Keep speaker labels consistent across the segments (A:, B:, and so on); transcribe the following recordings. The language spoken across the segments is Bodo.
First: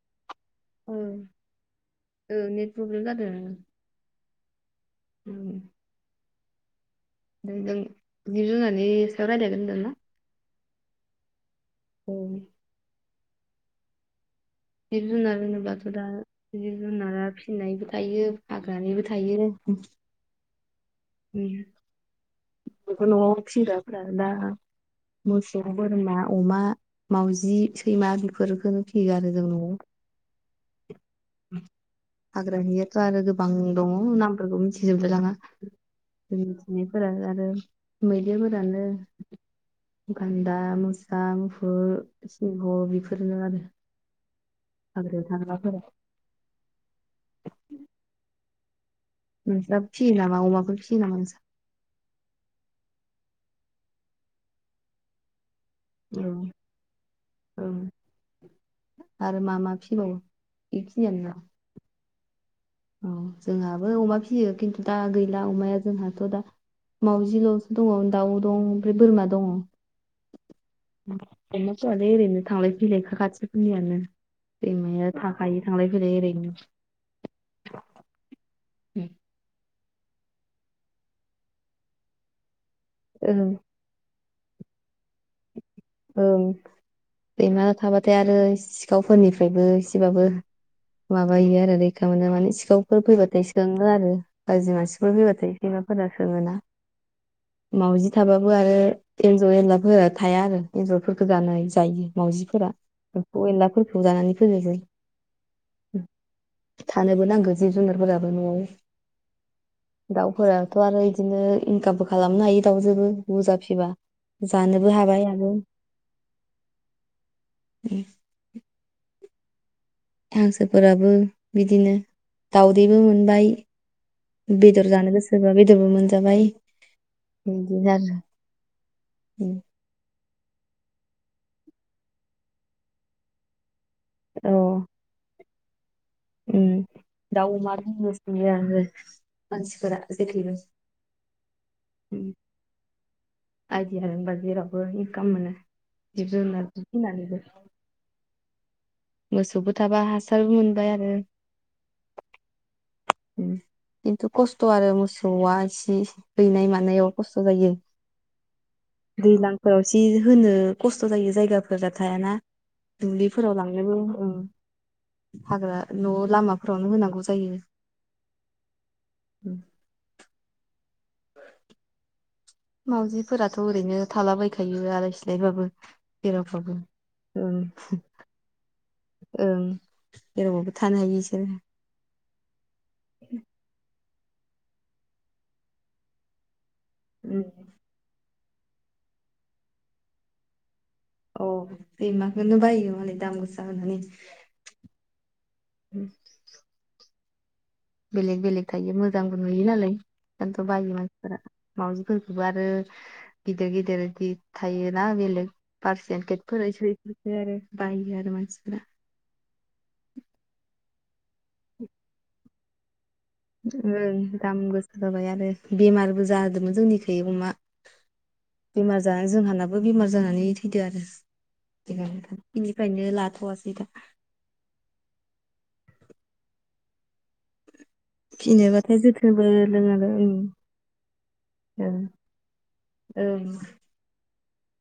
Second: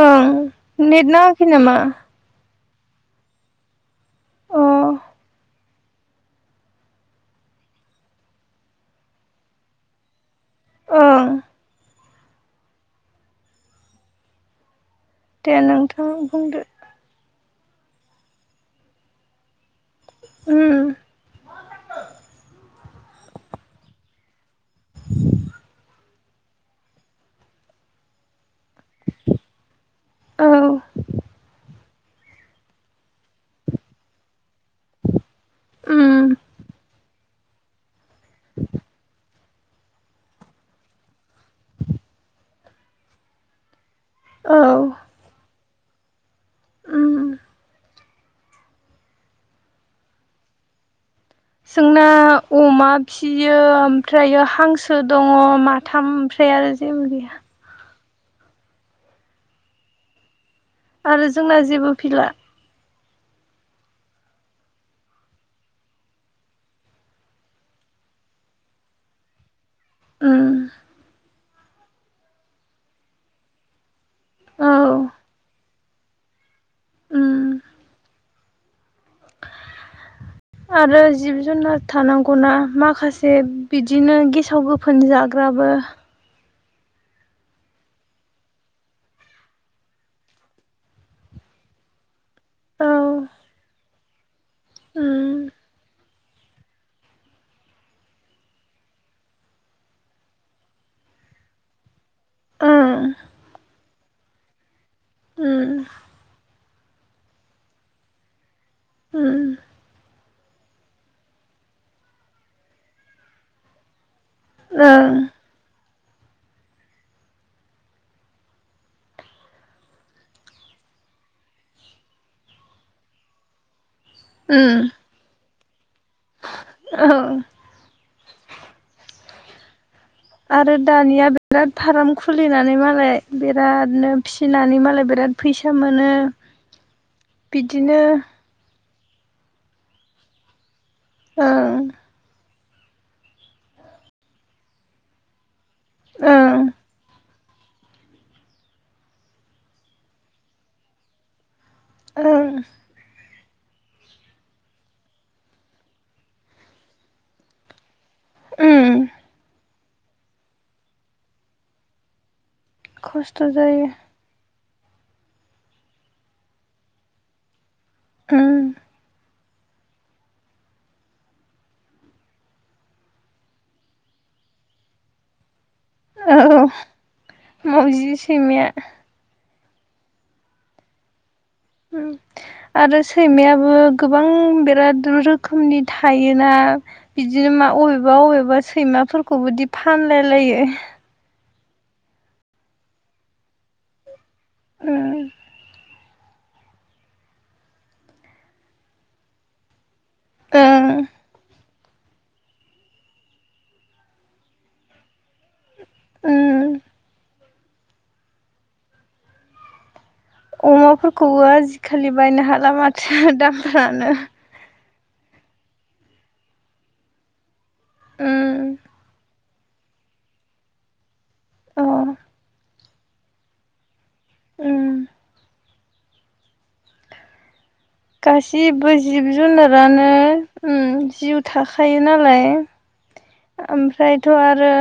A: ओं
B: औ
A: नेट नाङाखै नामा
B: औ नेट प्रब्लेम जादों
A: अ
B: उ जों जिब-जुनादनि सायाव रायलायगोन होनदोंना
A: ओं
B: औ जिब जुनार
A: दे
B: होनोब्लाथ' दा
A: नोंथां बुंदो
B: जिब जुनारा फिनायबो थायो फागानैबो थायो
A: ओ।
B: बेबो न'आव फिग्राफोरानो दा मोसौ बोरमा अमा मावजि सैमा बेफोरफोरखोनो फियो आरो जों
A: औ
B: न'आव [inaudible] हाग्रा नियाथ' आरो गोबां दङ नामफोरखौ मिथिजोबलाय लाङा
A: उम
B: जों मिथिनायफोरा आरो मैदेरफोरानो गान्दा मोसा मुफुर सिंह बेफोरनो आरो
A: औ
B: हाग्रायाव थाग्रा फोरा
A: उम
B: [inaudible] नोंस्राबो फियो नामा अमाखौ फियो नामा
A: जोंना अमा फियो ओमफ्रायो हांसो दङ माथ थाम
B: औ
A: ओमफ्राय आरो जेबो गैया
B: औ आरो मा मा फिबावो बेखिनियानो
A: आरो
B: ना?
A: जोंना जेबो फिला
B: औ जोंहाबो अमा फियो खिन्थु दा गैला अमाया जोंहाथ' दा माउजिल'सो दङ दाउ दं ओमफ्राय बोरमा दङ
A: उम
B: अमाफोरालाय ओरैनो थांलाय फैलाय खा खाथिफोरनियानो
A: औ
B: दैमाया थाखायो थांलाय फैलाय ओरैनो
A: ओम आरो जिब जुनार थानांगौना माखासे
B: ओं
A: बिदिनो गेस गेसाव गोफोन जाग्राबो
B: ओं सैमा थाबाथाय आरो सिखावफोरनिफ्रायबो एसेबाबो माबायो आरो रैखा मोनो माने
A: औ
B: सिखावफोर फैबाथाय सोङो आरो गाज्रि मानसिफोर
A: उम
B: फैबाथाय सैमाफोरा जोंङो ना मावजि थाबाबो आरो एन्जर एनलाफोरा थाया आरो एन्जरफोरखौ जानाय जायो मावजिफोरा
A: ओं
B: एमफौ एनलाफोरखौ जानानै फोजोबो।
A: उम
B: थानोबो नांगौ जिब जुनारफोराबो न'आव
A: ओम
B: दाउफोरथ' आरो बिदिनो इनकामबो खालामनो हायो दाउजोबो बुरजा फिबा जानोबो
A: ओं
B: हाबाय आरो उम हांसोफोराबो बिदिनो दउदैबो मोनबाय
A: उम
B: बेदर जानो गोसोबा बेदरबो मोन- जाबाय
A: औ
B: बिदि आरो उम
A: आरो दानिया बिराद फाराम खुलिनानै मालाय बिराद- बिनो
B: औ
A: फिसिनानै मालाय बिराद फैसा मोनो
B: उम दाउ अमानो
A: बिदिनो
B: नुयो आङो मानसिफोरा जेखैबो
A: ओं
B: आइदिया रोंबा जेरावबो इंनकाम मोनो जिब
A: ओं
B: जुनार फिसिनानैबो मोसौबो थाबा हासारबो मोनबाय आरो
A: ओं
B: उम किन्थु खस्थ' आरो मोसौआ इसे हैनाय मानायाव खस्थ' जायो
A: उम
B: फोराव जि होनो खस्थ' जायो जायगाफोरा थायाना
A: खस्थ'
B: दुब्लिफोराव
A: जायो
B: लांनोबो ओम हाग्रा न' लामाफोरावनो होनांगौ जायो
A: ओं
B: उम मावजिफोराथ' ओरैनो थालाबायखायो आलाय सिलायबाबो
A: औ
B: जेरावबाबो ओं
A: मावजि सैमाया।
B: ओं जेरावबाबबो थानो हायो बिसोरो
A: उम आरो सैमायाबो गोबां बिराद रोखोमनि थायोना
B: उम
A: बिदिनो मा अबेबा-अबेबा सैमाफोरखौबोदि फानलायलायो।
B: औ बेमाखौनो बायो मालाइ दाम गोसा होनानै
A: उम
B: उ [inaudible] बेलेग बेलेग थायो मोजांबो नुयो नालाय ओन्थ' बायो
A: ओं
B: मानसिफोरा मावाउजिफोरखौबो आरो गिदिर-गिदिर गिद थायोना बेलेग।
A: उम
B: पारसेन्टेजफोरसै बिफोरसो आरो बायो आरो मानसिफोरा
A: अमाफोरखौबो आजिखालि बायनो हाला माथो दामफ्रानो।
B: ओं दाम गोसा जाबाय आरो बेमारबो जादोमोन जोंनिखै अमा
A: उम
B: बेमार जानानै जोंहाना- दो बेमार जानानै थैदो आरो
A: अ
B: बेनिफ्रायनो लाथ'वासै दा
A: उम। गासिबो
B: फिनोबाथाय
A: जिब
B: जोथोनबो लोङाबो
A: जुनारानो
B: ओं
A: उम जिउ थाखायो नालाय।
B: औ
A: थ' आरो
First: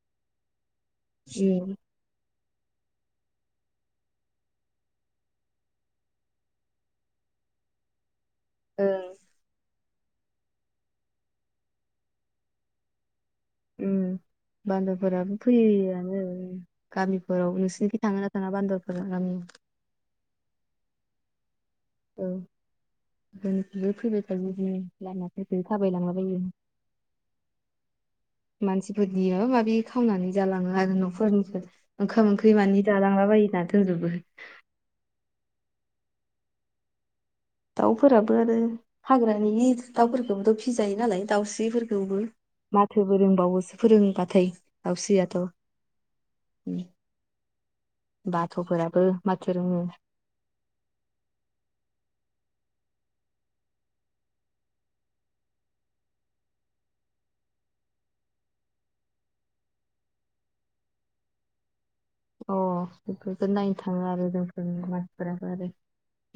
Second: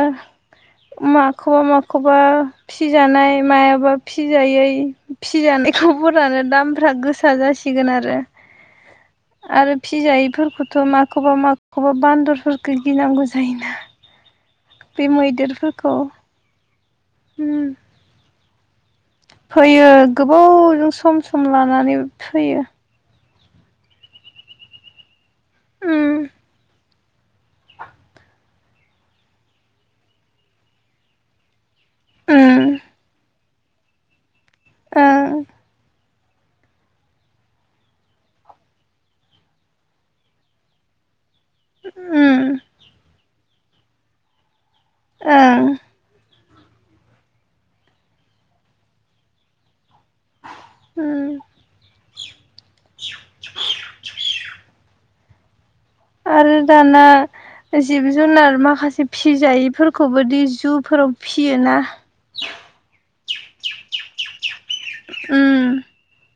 A: माखौबा
B: ओं
A: माखौबा फिजानाय मायाबा फिजायै फिजानायखौ बरानो दामफ्रा गोसा जासिगोन थिगोन आरो
B: ओं।
A: आरो फिजायैफोरखौथ' माखौबा माखौबा बान्दरफोरखौ गिनांगौ जायोना
B: उम
A: बे
B: बान्द'रफोराबो
A: मैदेरफोरखौ
B: फैयै आनो
A: उम
B: गामिफोराव नोंसोर निखि थाङो ना थाङा बान्द'रफोर?
A: फैयो गोबावजों सम सम लानानै फैयो
B: बनिफ्रायबो फैबाय थायोबियो लामाफोरखौ
A: ओं
B: थाबायलांलाबायो मानसिफोरनि माबा माबि खावनानै जालाङो आरो न'फोरनिखौ ओंखाम-ओंख्रि
A: ओं
B: मानि जालांला बायो दाथोमजोबो।
A: ओ
B: दाउफोराबो आरो हाग्रानि हि दाउफोरखौबोथ' फिसिजायो नालाय। दाउस्रिफोरखौबो माथोबो रोंबावोसो फोरोंबाथाय
A: ओं
B: दाउस्रियाथ'। बाथ'फोराबो माथो रोङो
A: उम आरो दाना- जिब जुनार माखासे फिजायैफोरखौबो दै जुफोराव फिसियोना
B: अ बेफोरफोरखौ नायनो थाङो आरो जोंफोर मानसिफोराबो आरो
A: ओम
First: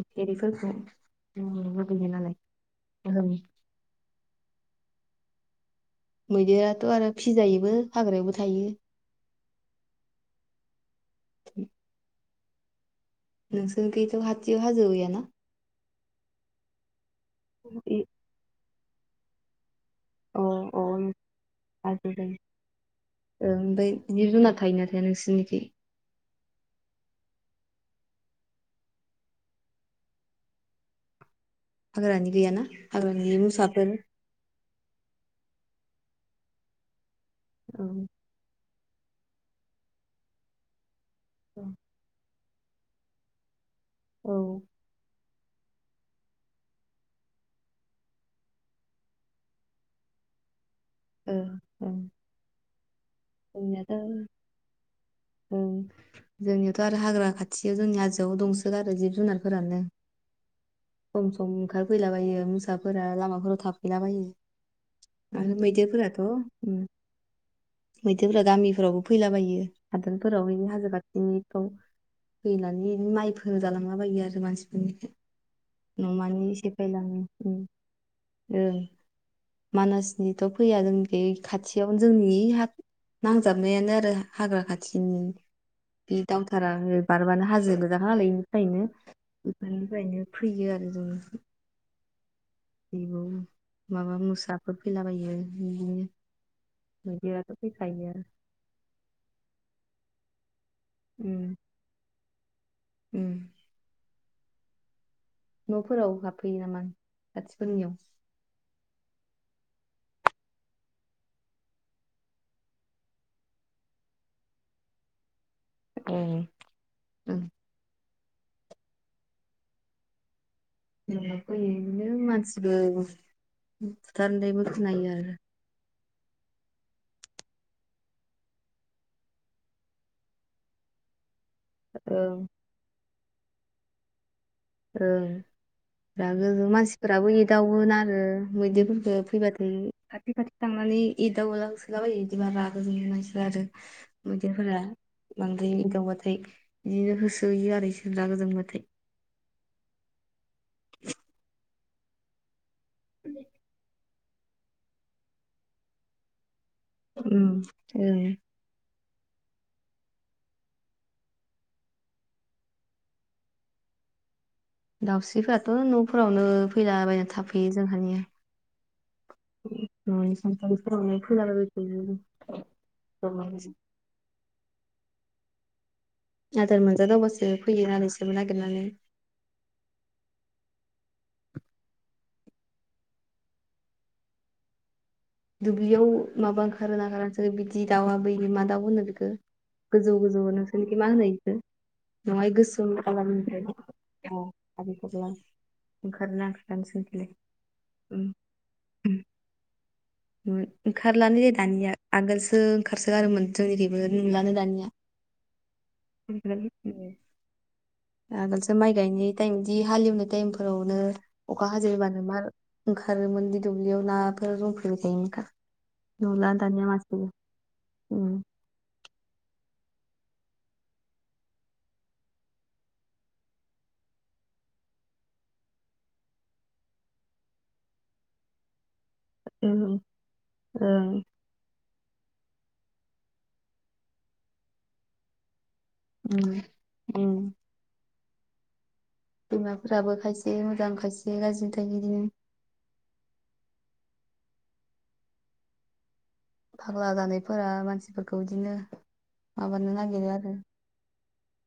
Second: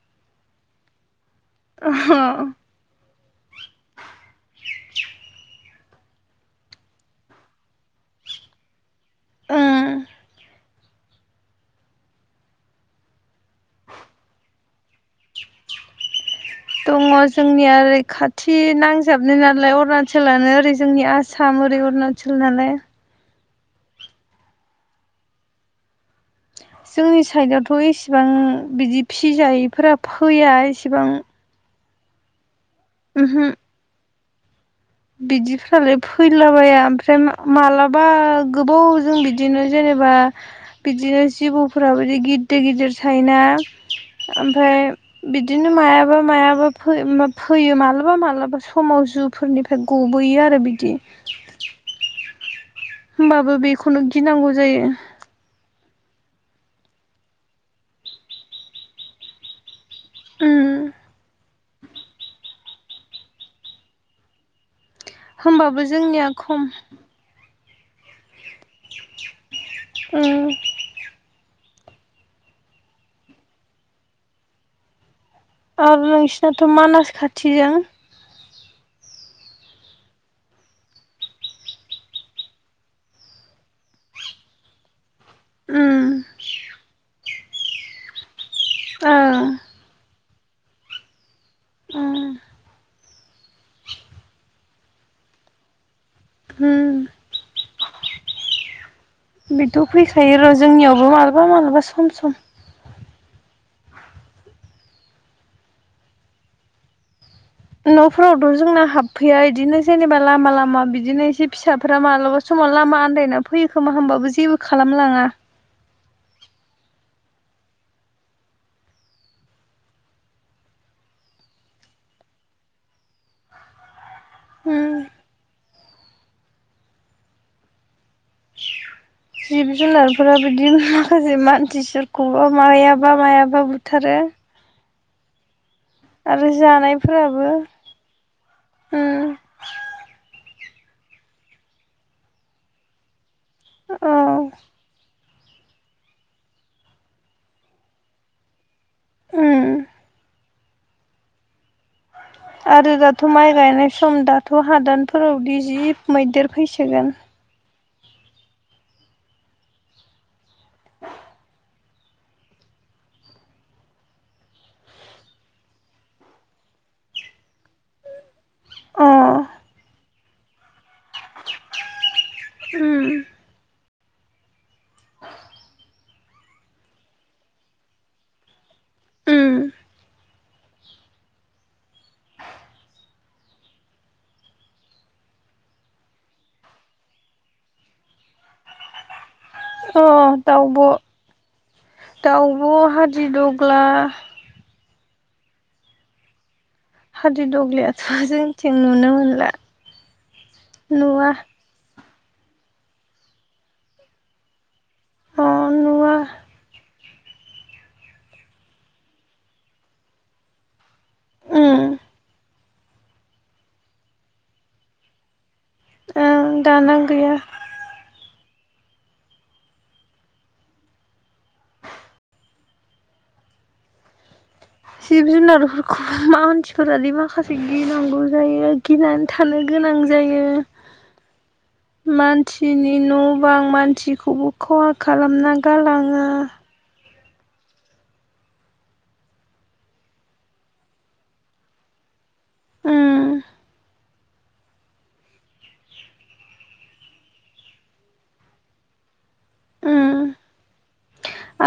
B: फेरिफोरखौ लु-लुबैयो नालाय।
A: ओम
B: मोजां। मैदेराथ' आरो फिजायोबो हाग्रायावबो थायो
A: ओं
B: [inaudible] नोंसोर गैयैथ' हथियाव हाजो
A: दङ जोंनिया ओरै
B: अ
A: खाथि नांजाबनाय नालाय अर- अरुणचलानो ओरै
B: अ
A: जोंनि आसाम ओरै
B: हाजो
A: अरुणाचल
B: जायो
A: नालाय
B: ओमफ्राय जिब जुन थायो ना थाया नोंसोरनिख
A: जोंनि साइदआवथ' इसेबां बिदि फिसिजायैफोरा फैया इसेबां-
B: हाग्रानि गैया ना हाग्रानि गैया मोसाफोर
A: बिदिफ्रालाय फैलाबाया ओमफ्राय
B: औ
A: मा-मालाबा- गोबाव जों बिदिनो जेनेबा बिदिनो
B: औ
A: जिबौफोराब बिदि गिद गिदिर-गिदिर सायोना
B: ओ
A: ओमफ्राय- बिदिनो मायाबा-मायाबा फैयो माब फैयो मालाबा-मालाबा समाव जुफोरनिफा- ओमफाय गबोयो आरो बिदि।
B: ओं
A: होमबाबो
B: जोंनियाथ'
A: बेखौनो गिनांगौ जायो।
B: ओं जोंनियावथ' आरो हाग्रा खाथियाव जोंनि हाजोआव दंसो आरो जिब जुनारफोरानो
A: उम
B: सम-सम ओंखारफैलाबायो मो- फिसाफोरा लामाफोराव थाफैलाबायो आरो
A: होमबाबो
B: मैदेरफोराथ'
A: जोंनिया खम
B: मैदेरफोरा गामिफोरावबो फैलाबायो
A: उम
B: हादानफोराव बैनि हाजो खाथिनि- औ फैनानै बिनो माइफोरजालांला बायो आरो मानसिफोरनि
A: आरो
B: न'मानि
A: नोंसिनाथ' मानास खाथिजों
B: ओ मानासनिथ' फैया जोंनि खाथियावनो जोंनि ह नांजाबनायानो आरो हाग्रा खाथिनि
A: उम
B: बे दावथारा बारबोना- हाजो गोजाखा नालाय इनिफ्रायनो
A: ओं
B: बिफोरनिफ्रायनो फैयो आरो जोंनि-
A: उ
B: बिब माबा मोसाफोर फैलाबायो बिदिनो
A: उम
B: मैदेराथ' फैखायो आरो।
A: थायो र' जोंनियावबो मालाबा-मालाबा सम-सम।
B: उम। न'फोराव हाबफैयो नामा? खाथिफोरनियाव
A: न'फोरावथ' जोंना हाबफैया इदि- जेनेबा लामा लामा बिदिनो एसे फिसाफ्रा मालाबा समाव लामा आन्दायना फैयो खोमा हबाबो जेबो खालाम थामलाङा।
B: औ नङानो मानसिद फुथान्दैबो
A: उम
B: खोनायो आरो।
A: जिब-जुनारफोरा बिदिनो माखासे मानसि सोरखौबा
B: ओं
A: मायाब- माबा मायाबा बुथारो
B: ओं
A: आरो
B: दागो मानसिफोराबो
A: जानायफोराबो
B: एदावोन आरो
A: उम
B: मैदेरफोरफोरखौ फैबाथाय खाथि खाथि थांनानै एदावला होसोलाबायो इदिबा रागा जोङोना इसोरो आरो
A: औ
B: मैदेरफोरा। बांद्राय एदावबाथाय बिदिनो होसोयो आरो रागा गोजांबाथाय
A: उम
B: [inaudible]
A: आरो दाथ' माइ गायनाय सम दाथ' हादानफोरावदि जि मैदेर फैसोगोन।
B: उम ओं। दाउस्रिफोराथ' न'फोरावनो फैलाबायना थाफैयो जोंहानिया।
A: अ
B: न सानथलि। दंनाय फुलालायबायदि द।
A: उम
B: आदार मोनजादावबासो फैयो होननानैसोबो नागिरनानै
A: उम।
B: दुब्लियाव माबा ओखारोना ओखारा बिदि दाउआ बै मा दाउ होनो बेखौ गोजौ गोजौ नोंसिनिखै माहोनो इखो
A: दाउबो हादिदग्ला।
B: आरो बेखौल ओंखारनो।
A: हादिर दग्लियाथ' जोंथिं नुनो मोनला नुवा
B: ओंखारलानो जै दानिया आगोलसो ओंखारसोगारोमोन जोंनिफ्रायबो नुलानो दानिया।
A: अ नुवा
B: [inaudible] आगोलसो माइ गायनाय टाइम बिदि हालेवनाय टाइमफोरावनो अखा
A: उम
B: हाजिरबानो मा ओंखारोमोन दि दुब्लियाव नाफोर जंफैबाय थायोमोनखा। नुला
A: ओं
B: दानिया
A: दाना
B: मसिबो
A: गैया
B: उम
A: जिब जुनारफोरखौ मानसिफोरादि माखासे गिनांगौ जायो गिनानै। थानो गोनां
B: ओं
A: जायो
B: ओं
A: मानसिनि न' बां मानसिखौबो खहा खालामना गालाङो
B: उम उम बिमाफोराबो खायसे मोजां खायसे गाज्रिनि थायो बिदिनो।
A: उम
B: फाग्ला जानायफोरा मानसिफोरखौ बिदिनो माबानो
A: उम
B: नागिरो आरो।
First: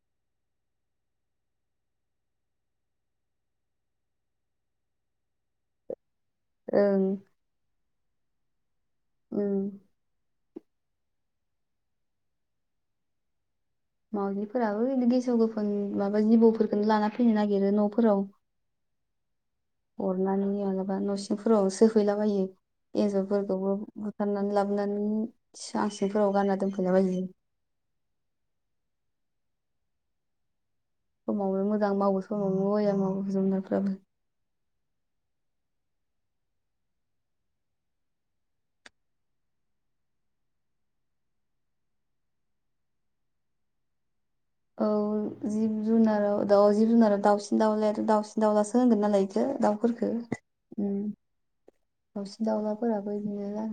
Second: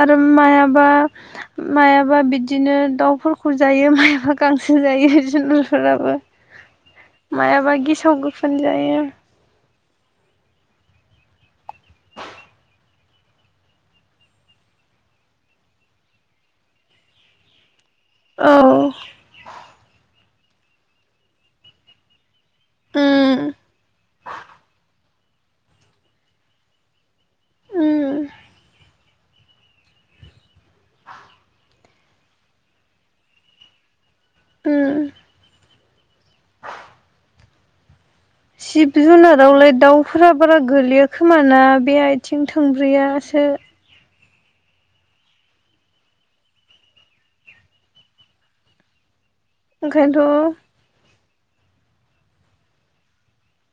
A: आरो मायाबा मायाबा बिदिनो दाउफोरखौ जायो मायाबा गांसो जायो जुनारफोराबो।
B: ओं
A: मायाबा गेसाव गोफोन जायो?
B: ओं
A: [inaudible]
B: मावजिफोराबो गेसौ गोफोन माबा जिबौफोरखौनो लाना फैनो नागिरो न'।
A: औ‌।
B: हरनानै माबलाबा न' सिंफोराव सोहैलाबायो।
A: उम
B: एन्जरफोरखौबो बुथारनानै लाबोनानै सां सिंफोराव गानना दोनफैला बायो।
A: उम
B: समावनो मोजां मावो समावनो बया मावो जुनारफ्राबो।
A: उ। जिब जुनारावलाय दाउफोरा बारा गोलैया खोमाना बे आथिं थोंब्रैया। से।
B: औ जिब जुनाराव द जिब जुनाराव दाउसिन दाउलाथ' दाउसिन दाउलासो होनोगोन नालाय। दाउफोरफोरखौ
A: ओंखायनोथ'
B: दाउसिन दाउलाफोराबो बिदिनो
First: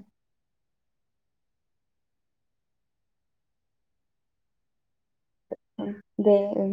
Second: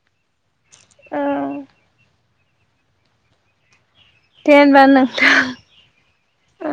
A: औ। दे होनबा नों-
B: दे उम।